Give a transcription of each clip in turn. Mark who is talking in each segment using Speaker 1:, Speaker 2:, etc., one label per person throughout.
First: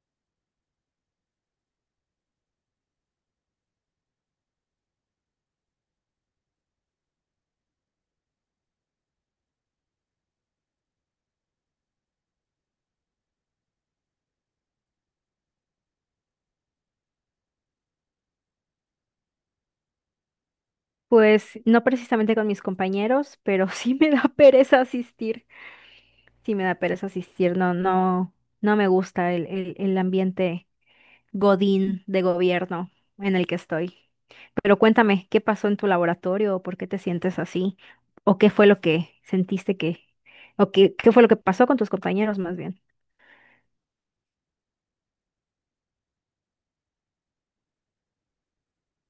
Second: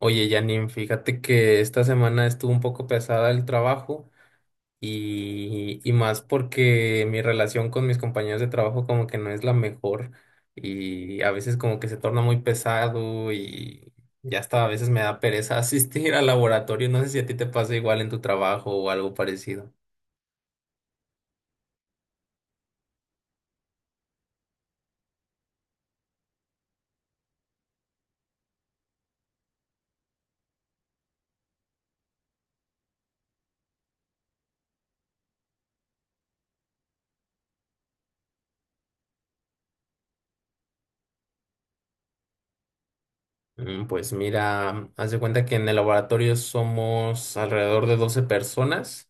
Speaker 1: Oye, Janine, fíjate que esta semana estuvo un poco pesada el trabajo y más porque mi relación con mis compañeros de trabajo como que no es la mejor y a veces como que se torna muy pesado y ya hasta a veces me da pereza asistir al laboratorio. No sé si a ti te pasa igual en tu trabajo o algo parecido.
Speaker 2: Pues no precisamente con mis compañeros, pero sí me da pereza asistir. Sí me da pereza asistir. No, no, no me gusta el ambiente godín de gobierno en el que estoy. Pero cuéntame, ¿qué pasó en tu laboratorio? ¿Por qué te sientes así? ¿O qué fue lo que sentiste o qué fue lo que pasó con tus compañeros más bien?
Speaker 1: Pues mira, haz de cuenta que en el laboratorio somos alrededor de 12 personas.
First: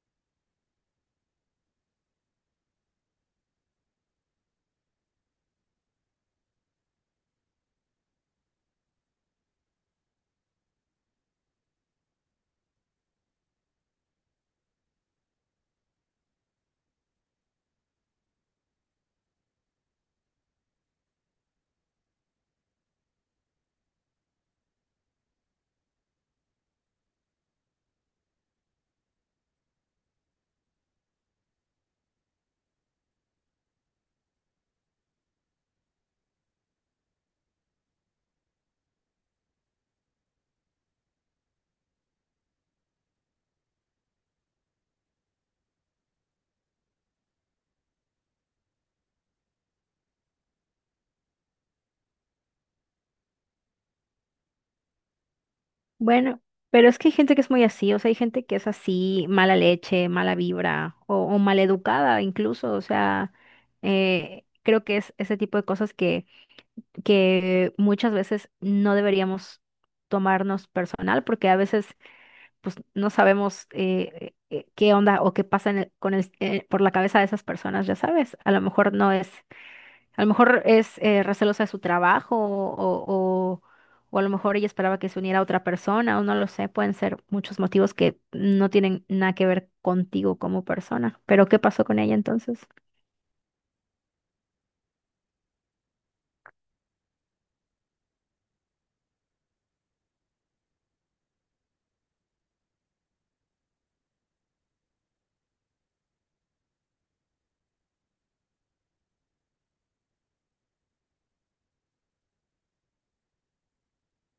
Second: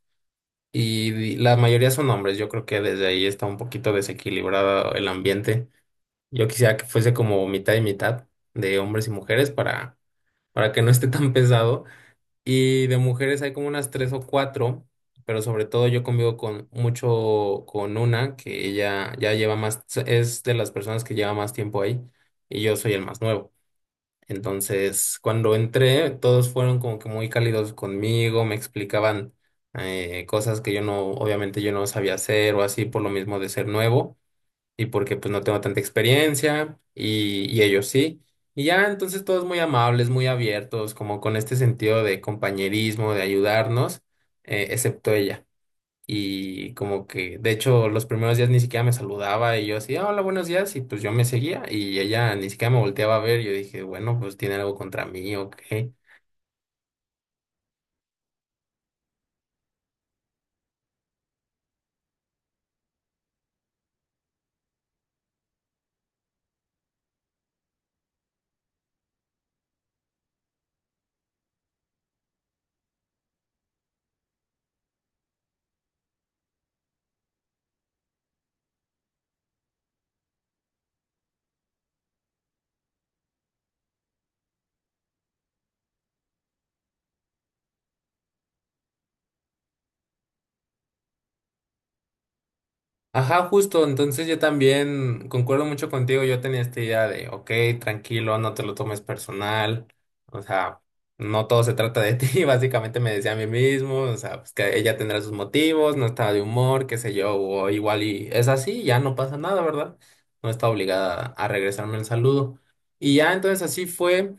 Speaker 1: Y la mayoría son hombres, yo creo que desde ahí está un poquito desequilibrado el ambiente. Yo quisiera que fuese como mitad y mitad de hombres y mujeres para que no esté tan pesado. Y de mujeres hay como unas tres o cuatro, pero sobre todo yo convivo con mucho con una que ella ya lleva más, es de las personas que lleva más tiempo ahí y yo soy el más nuevo. Entonces, cuando entré, todos fueron como que muy cálidos conmigo, me explicaban cosas que yo no, obviamente yo no sabía hacer o así por lo mismo de ser nuevo y porque pues no tengo tanta experiencia y ellos sí. Y ya entonces todos muy amables, muy abiertos, como con este sentido de compañerismo, de ayudarnos, excepto ella. Y como que, de hecho, los primeros días ni siquiera me saludaba y yo así, "Ah, hola, buenos días", y pues yo me seguía y ella ni siquiera me volteaba a ver. Yo dije, bueno, pues tiene algo contra mí o.
Speaker 2: Bueno, pero es que hay gente que es muy así, o sea, hay gente que es así, mala leche, mala vibra o maleducada incluso, o sea, creo que es ese tipo de cosas que muchas veces no deberíamos tomarnos personal porque a veces pues no sabemos qué onda o qué pasa en el- con el por la cabeza de esas personas, ya sabes, a lo mejor no es a lo mejor es recelosa de su trabajo o, o a lo mejor ella esperaba que se uniera a otra persona o no lo sé. Pueden ser muchos motivos que no tienen nada que ver contigo como persona. Pero ¿qué pasó con ella entonces?
Speaker 1: Ajá, justo, entonces yo también concuerdo mucho contigo, yo tenía esta idea de, ok, tranquilo, no te lo tomes personal, o sea, no todo se trata de ti, básicamente me decía a mí mismo, o sea, pues que ella tendrá sus motivos, no estaba de humor, qué sé yo, o igual y es así, ya no pasa nada, ¿verdad? No está obligada a regresarme el saludo. Y ya entonces así fue.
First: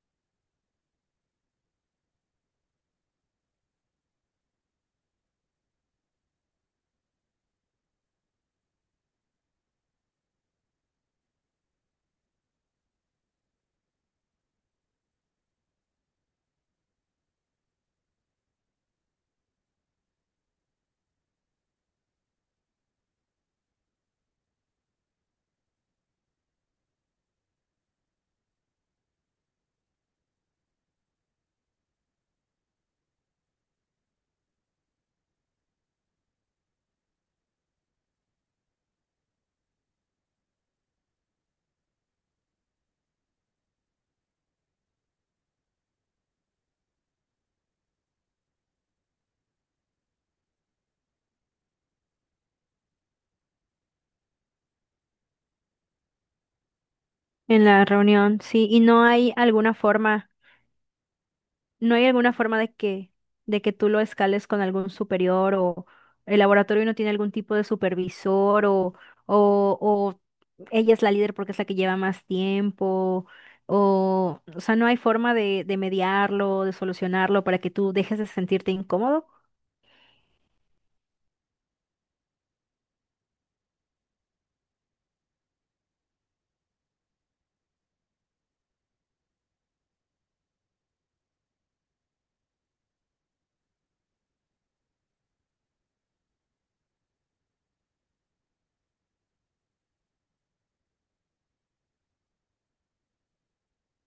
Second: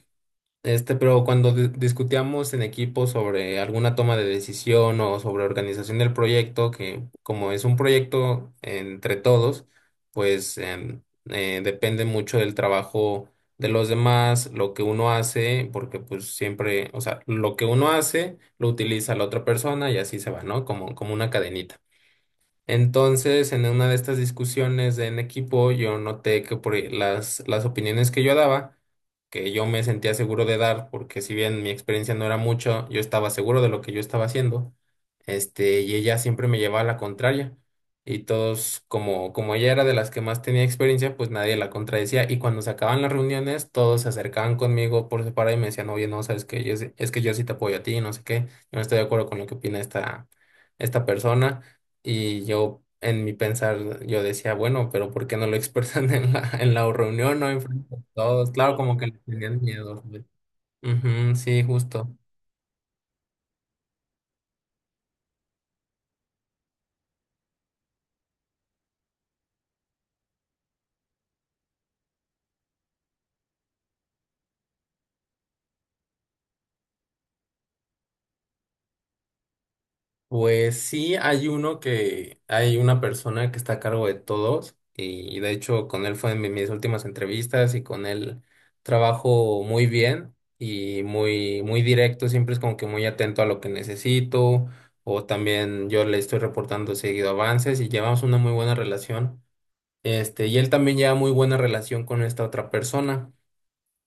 Speaker 1: Este, pero cuando discutíamos en equipo sobre alguna toma de decisión o sobre organización del proyecto, que como es un proyecto entre todos, pues depende mucho del trabajo de los demás, lo que uno hace, porque pues siempre, o sea, lo que uno hace lo utiliza la otra persona y así se va, ¿no? Como una cadenita. Entonces, en una de estas discusiones de en equipo, yo noté que por las opiniones que yo daba, que yo me sentía seguro de dar, porque si bien mi experiencia no era mucho, yo estaba seguro de lo que yo estaba haciendo, y ella siempre me llevaba a la contraria. Y todos, como ella era de las que más tenía experiencia, pues nadie la contradecía. Y cuando se acababan las reuniones, todos se acercaban conmigo por separado y me decían, oye, no, sabes que es, que yo sí te apoyo a ti, no sé qué, yo no estoy de acuerdo con lo que opina esta, persona. Y yo, en mi pensar, yo decía, bueno, pero ¿por qué no lo expresan en la reunión, no en
Speaker 2: En la
Speaker 1: frente de
Speaker 2: reunión,
Speaker 1: todos?
Speaker 2: sí.
Speaker 1: Claro,
Speaker 2: ¿Y
Speaker 1: como
Speaker 2: no
Speaker 1: que le
Speaker 2: hay
Speaker 1: tenían
Speaker 2: alguna
Speaker 1: miedo, güey.
Speaker 2: forma?
Speaker 1: Ujú, sí,
Speaker 2: ¿No hay
Speaker 1: justo.
Speaker 2: alguna forma de que tú lo escales con algún superior o el laboratorio no tiene algún tipo de supervisor o ella es la líder porque es la que lleva más tiempo? O sea, ¿no hay forma de mediarlo, de solucionarlo para que tú dejes de sentirte incómodo?
Speaker 1: Pues sí, hay uno que, hay una persona que está a cargo de todos y de hecho con él fue en mis últimas entrevistas y con él trabajo muy bien y muy, muy directo, siempre es como que muy atento a lo que necesito o también yo le estoy reportando seguido avances y llevamos una muy buena relación. Y él también lleva muy buena relación con esta otra persona.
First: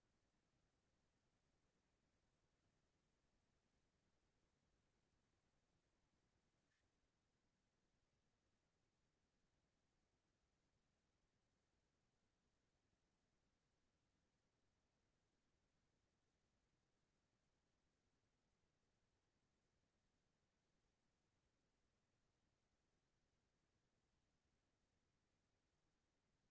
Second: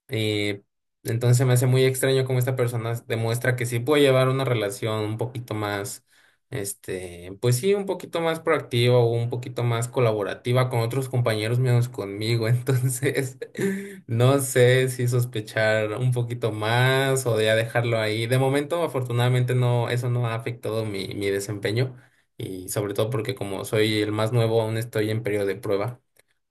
Speaker 1: eh, entonces me hace muy extraño cómo esta persona demuestra que sí puede llevar una relación un poquito más, pues sí, un poquito más proactiva o un poquito más colaborativa con otros compañeros menos conmigo. Entonces, no sé si sospechar un poquito más o ya dejarlo ahí. De momento, afortunadamente, no, eso no ha afectado mi desempeño. Y sobre todo porque como soy el más nuevo, aún estoy en periodo de prueba,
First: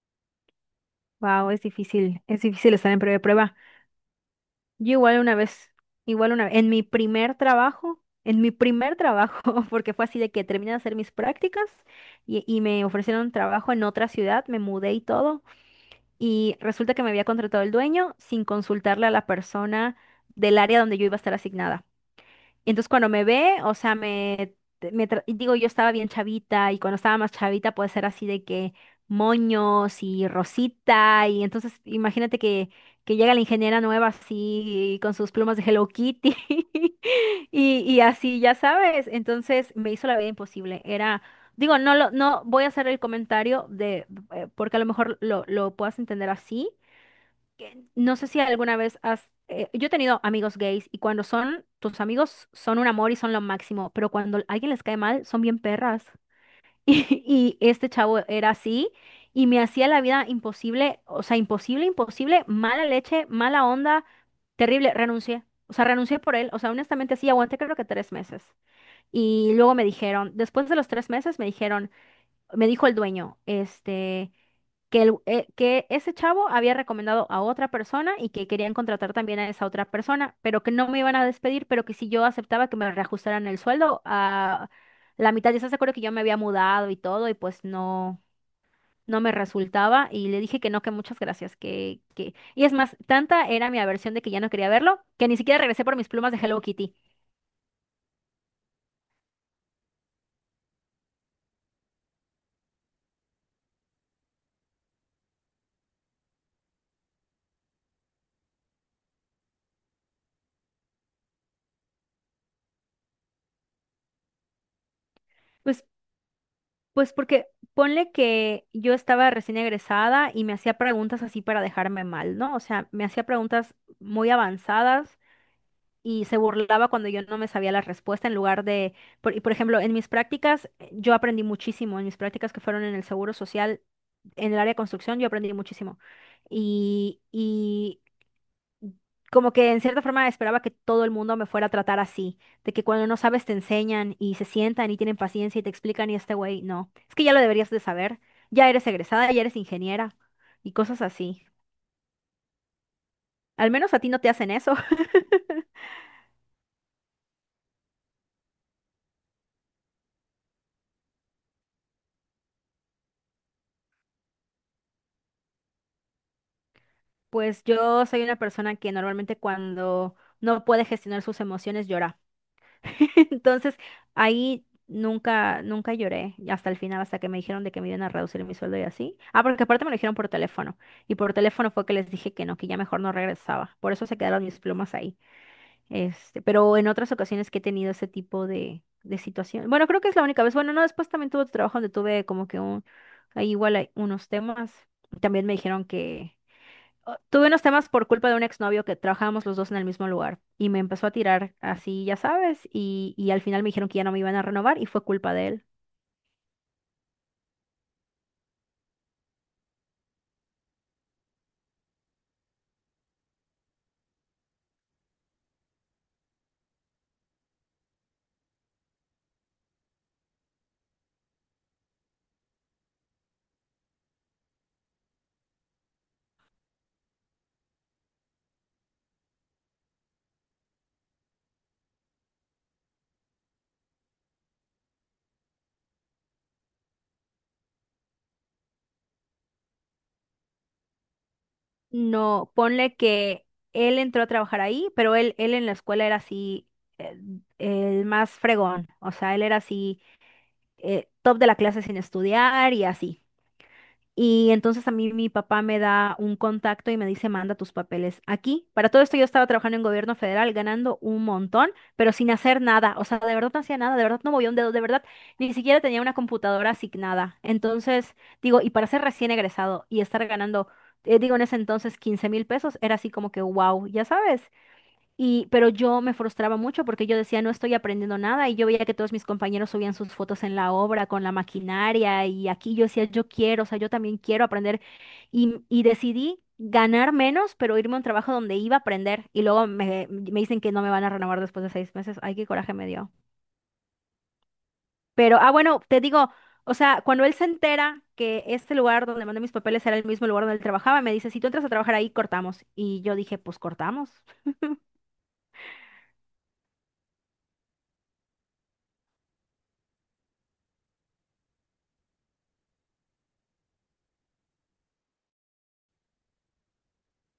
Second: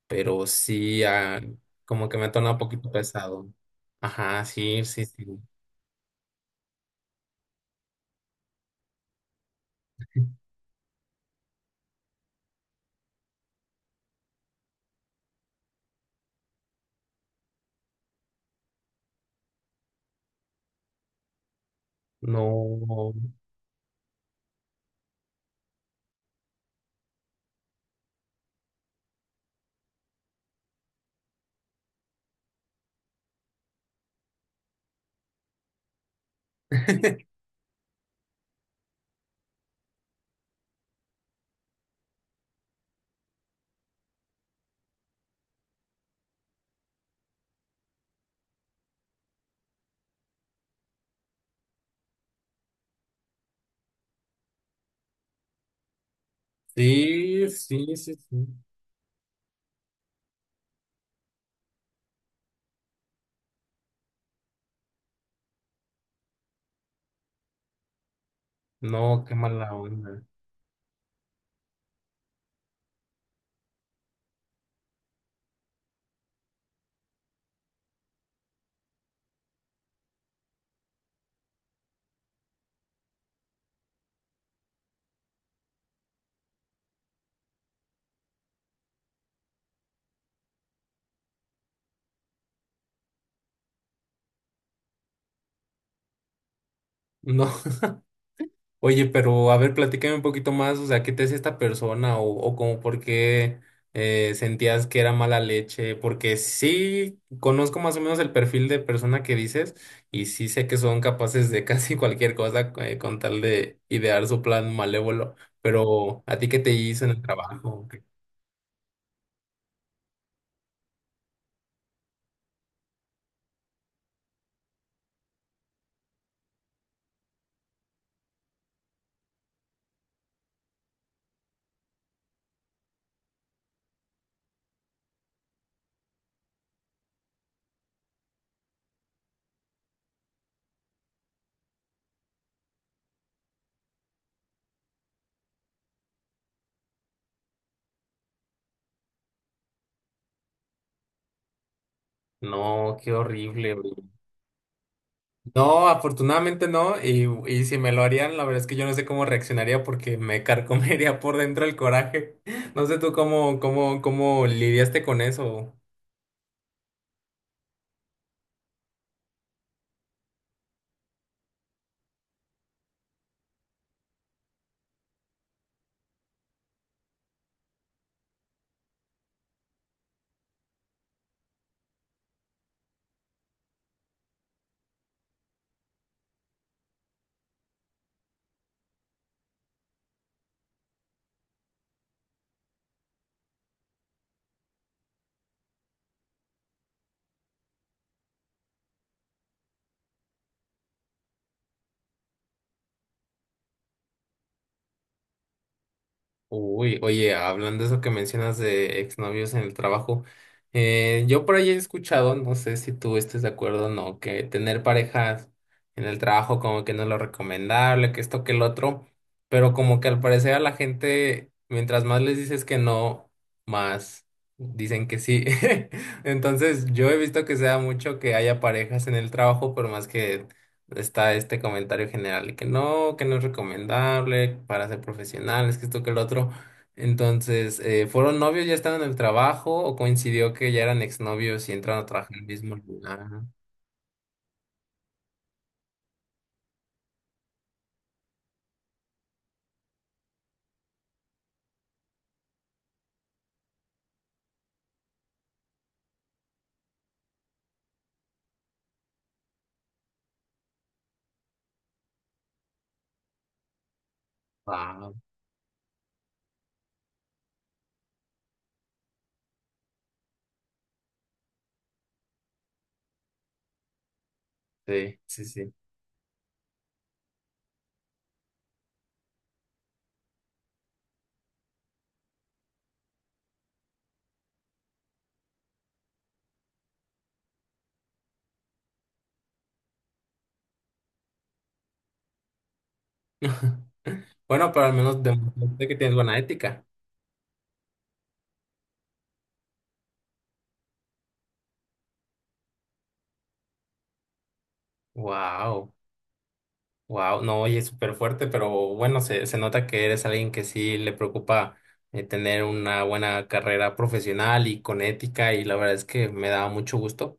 Speaker 1: pero sí,
Speaker 2: Wow,
Speaker 1: como que me ha
Speaker 2: es
Speaker 1: tornado un
Speaker 2: difícil
Speaker 1: poquito
Speaker 2: estar en prueba de
Speaker 1: pesado.
Speaker 2: prueba.
Speaker 1: Ajá, sí,
Speaker 2: Yo
Speaker 1: sí, sí.
Speaker 2: igual una vez, en mi primer trabajo, en mi primer trabajo, porque fue así de que terminé de hacer mis prácticas y me ofrecieron trabajo en otra ciudad, me mudé y todo, y resulta que me había contratado el dueño sin consultarle a la persona del área donde yo iba a estar asignada. Y entonces cuando
Speaker 1: No,
Speaker 2: me ve, o sea, me tra- y digo, yo estaba bien chavita y cuando estaba más chavita puede ser así de que moños y rosita y entonces imagínate que llega la ingeniera nueva así con sus plumas de Hello Kitty y así, ya sabes, entonces me hizo la vida imposible. Era, digo, no voy a hacer el comentario de, porque a lo mejor lo puedas entender así que no sé si alguna vez has... yo he tenido amigos gays y cuando son tus amigos son un amor y son lo máximo, pero cuando alguien les cae mal son bien perras.
Speaker 1: sí,
Speaker 2: Y, y este
Speaker 1: sí, sí,
Speaker 2: chavo
Speaker 1: sí.
Speaker 2: era así y me hacía la vida imposible, o sea, imposible, imposible, mala leche, mala onda, terrible, renuncié. O sea, renuncié por él, o sea, honestamente sí, aguanté creo que tres meses.
Speaker 1: No, qué
Speaker 2: Y
Speaker 1: mala
Speaker 2: luego me
Speaker 1: onda.
Speaker 2: dijeron, después de los tres meses me dijeron, me dijo el dueño, este que, el- que ese chavo había recomendado a otra persona y que querían contratar también a esa otra persona, pero que no me iban a despedir, pero que si yo aceptaba que me reajustaran el sueldo a la mitad, ya se acuerdo que yo me había mudado y todo y pues no, no me resultaba y le dije que no, que muchas gracias, que... Y es más, tanta era mi aversión de que ya no quería verlo, que ni siquiera regresé por mis plumas de Hello Kitty.
Speaker 1: No. Oye, pero a ver, platícame un poquito más, o sea, ¿qué te hace esta persona? O como por qué sentías que era mala leche, porque sí conozco más o menos el perfil de persona que dices y sí sé que son capaces de casi cualquier cosa, con tal de idear su plan malévolo, pero ¿a ti qué te hizo en
Speaker 2: Pues
Speaker 1: el
Speaker 2: porque
Speaker 1: trabajo?
Speaker 2: ponle que yo estaba recién egresada y me hacía preguntas así para dejarme mal, ¿no? O sea, me hacía preguntas muy avanzadas y se burlaba cuando yo no me sabía la respuesta en lugar y por ejemplo, en mis prácticas yo aprendí muchísimo, en mis prácticas que fueron en el Seguro Social, en el área de construcción, yo aprendí muchísimo. Y, como que en cierta forma esperaba que todo el mundo me fuera a tratar así, de que cuando no sabes te enseñan y se sientan y tienen paciencia y te explican y este güey, no, es que ya lo deberías de saber, ya eres egresada, ya eres ingeniera y cosas así.
Speaker 1: No, qué
Speaker 2: Al
Speaker 1: horrible.
Speaker 2: menos a ti no te hacen eso.
Speaker 1: No, afortunadamente no. Y si me lo harían, la verdad es que yo no sé cómo reaccionaría porque me carcomería por dentro el coraje. No sé tú cómo lidiaste con eso.
Speaker 2: Pues yo soy una persona que normalmente cuando no puede gestionar sus emociones llora. Entonces, ahí nunca, nunca lloré hasta el final, hasta que me dijeron de que me iban a reducir mi sueldo y así. Ah, porque aparte me lo dijeron por teléfono. Y por teléfono fue que les dije que no, que ya mejor no regresaba. Por eso se quedaron mis plumas ahí. Este, pero en otras ocasiones que he tenido ese tipo de situación. Bueno, creo que es la única vez. Bueno, no, después también tuve otro trabajo donde tuve como que ahí igual hay unos temas. También me dijeron que o- tuve unos temas por culpa de un exnovio que trabajábamos los dos en el mismo lugar y me empezó a tirar así, ya sabes, y al final me dijeron que ya no me iban a renovar y fue culpa de él.
Speaker 1: Uy, oye, hablando de eso que mencionas de exnovios en el trabajo, yo por ahí he escuchado, no sé si tú estés de acuerdo o no, que tener parejas en el trabajo como que no es lo recomendable, que esto, que el otro, pero como que al parecer a la gente, mientras más les dices que no, más dicen que sí. Entonces, yo he visto que se da mucho que haya parejas en el trabajo, por más que está este comentario general de que no es recomendable para ser profesionales, que esto, que el otro. Entonces, ¿fueron novios, ya estaban en el trabajo o coincidió que ya eran exnovios y entraron a trabajar en el
Speaker 2: No,
Speaker 1: mismo
Speaker 2: ponle
Speaker 1: lugar?
Speaker 2: que él entró a trabajar ahí, pero él en la escuela era así, eh, el más fregón, o sea, él era así, top de la clase sin estudiar y así. Y entonces a mí mi papá me da un contacto y me dice, manda tus papeles aquí. Para todo esto yo estaba trabajando en gobierno federal, ganando un montón, pero sin hacer nada. O sea, de verdad no hacía nada, de verdad no movía un dedo, de verdad
Speaker 1: Wow,
Speaker 2: ni siquiera tenía una computadora asignada. Entonces, digo, y para ser recién egresado y estar ganando, digo, en ese entonces 15,000 pesos, era así como que, wow, ya sabes.
Speaker 1: sí, sí,
Speaker 2: Y, pero
Speaker 1: sí.
Speaker 2: yo me frustraba mucho porque yo decía, no estoy aprendiendo nada y yo veía que todos mis compañeros subían sus fotos en la obra con la maquinaria y aquí yo decía, yo quiero, o sea, yo también quiero aprender y decidí ganar menos, pero irme a un trabajo donde iba a aprender y luego me dicen que no me van a renovar después de 6 meses. Ay, qué coraje me dio.
Speaker 1: Bueno, pero al menos
Speaker 2: Pero, ah, bueno,
Speaker 1: demostraste que
Speaker 2: te
Speaker 1: tienes
Speaker 2: digo,
Speaker 1: buena
Speaker 2: o
Speaker 1: ética.
Speaker 2: sea, cuando él se entera que este lugar donde mandé mis papeles era el mismo lugar donde él trabajaba, me dice, si tú entras a trabajar ahí, cortamos. Y yo dije, pues cortamos,
Speaker 1: Wow, wow, no, oye, súper fuerte, pero bueno, se nota que eres alguien que sí le preocupa, tener una buena carrera profesional y con ética y la verdad es que me da mucho gusto.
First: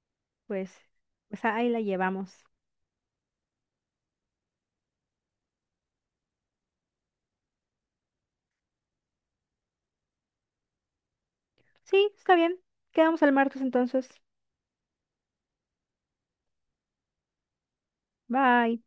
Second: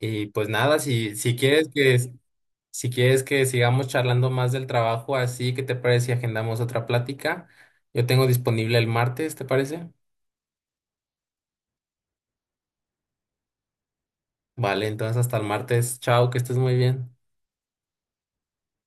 Speaker 1: Y pues
Speaker 2: pues,
Speaker 1: nada,
Speaker 2: pues ahí la llevamos.
Speaker 1: si quieres que sigamos charlando más del trabajo, así, ¿qué te parece si agendamos otra plática? Yo tengo disponible el martes, ¿te parece?
Speaker 2: Sí, está bien. Quedamos el martes entonces.
Speaker 1: Vale, entonces hasta el martes. Chao, que estés muy bien.
Speaker 2: Bye.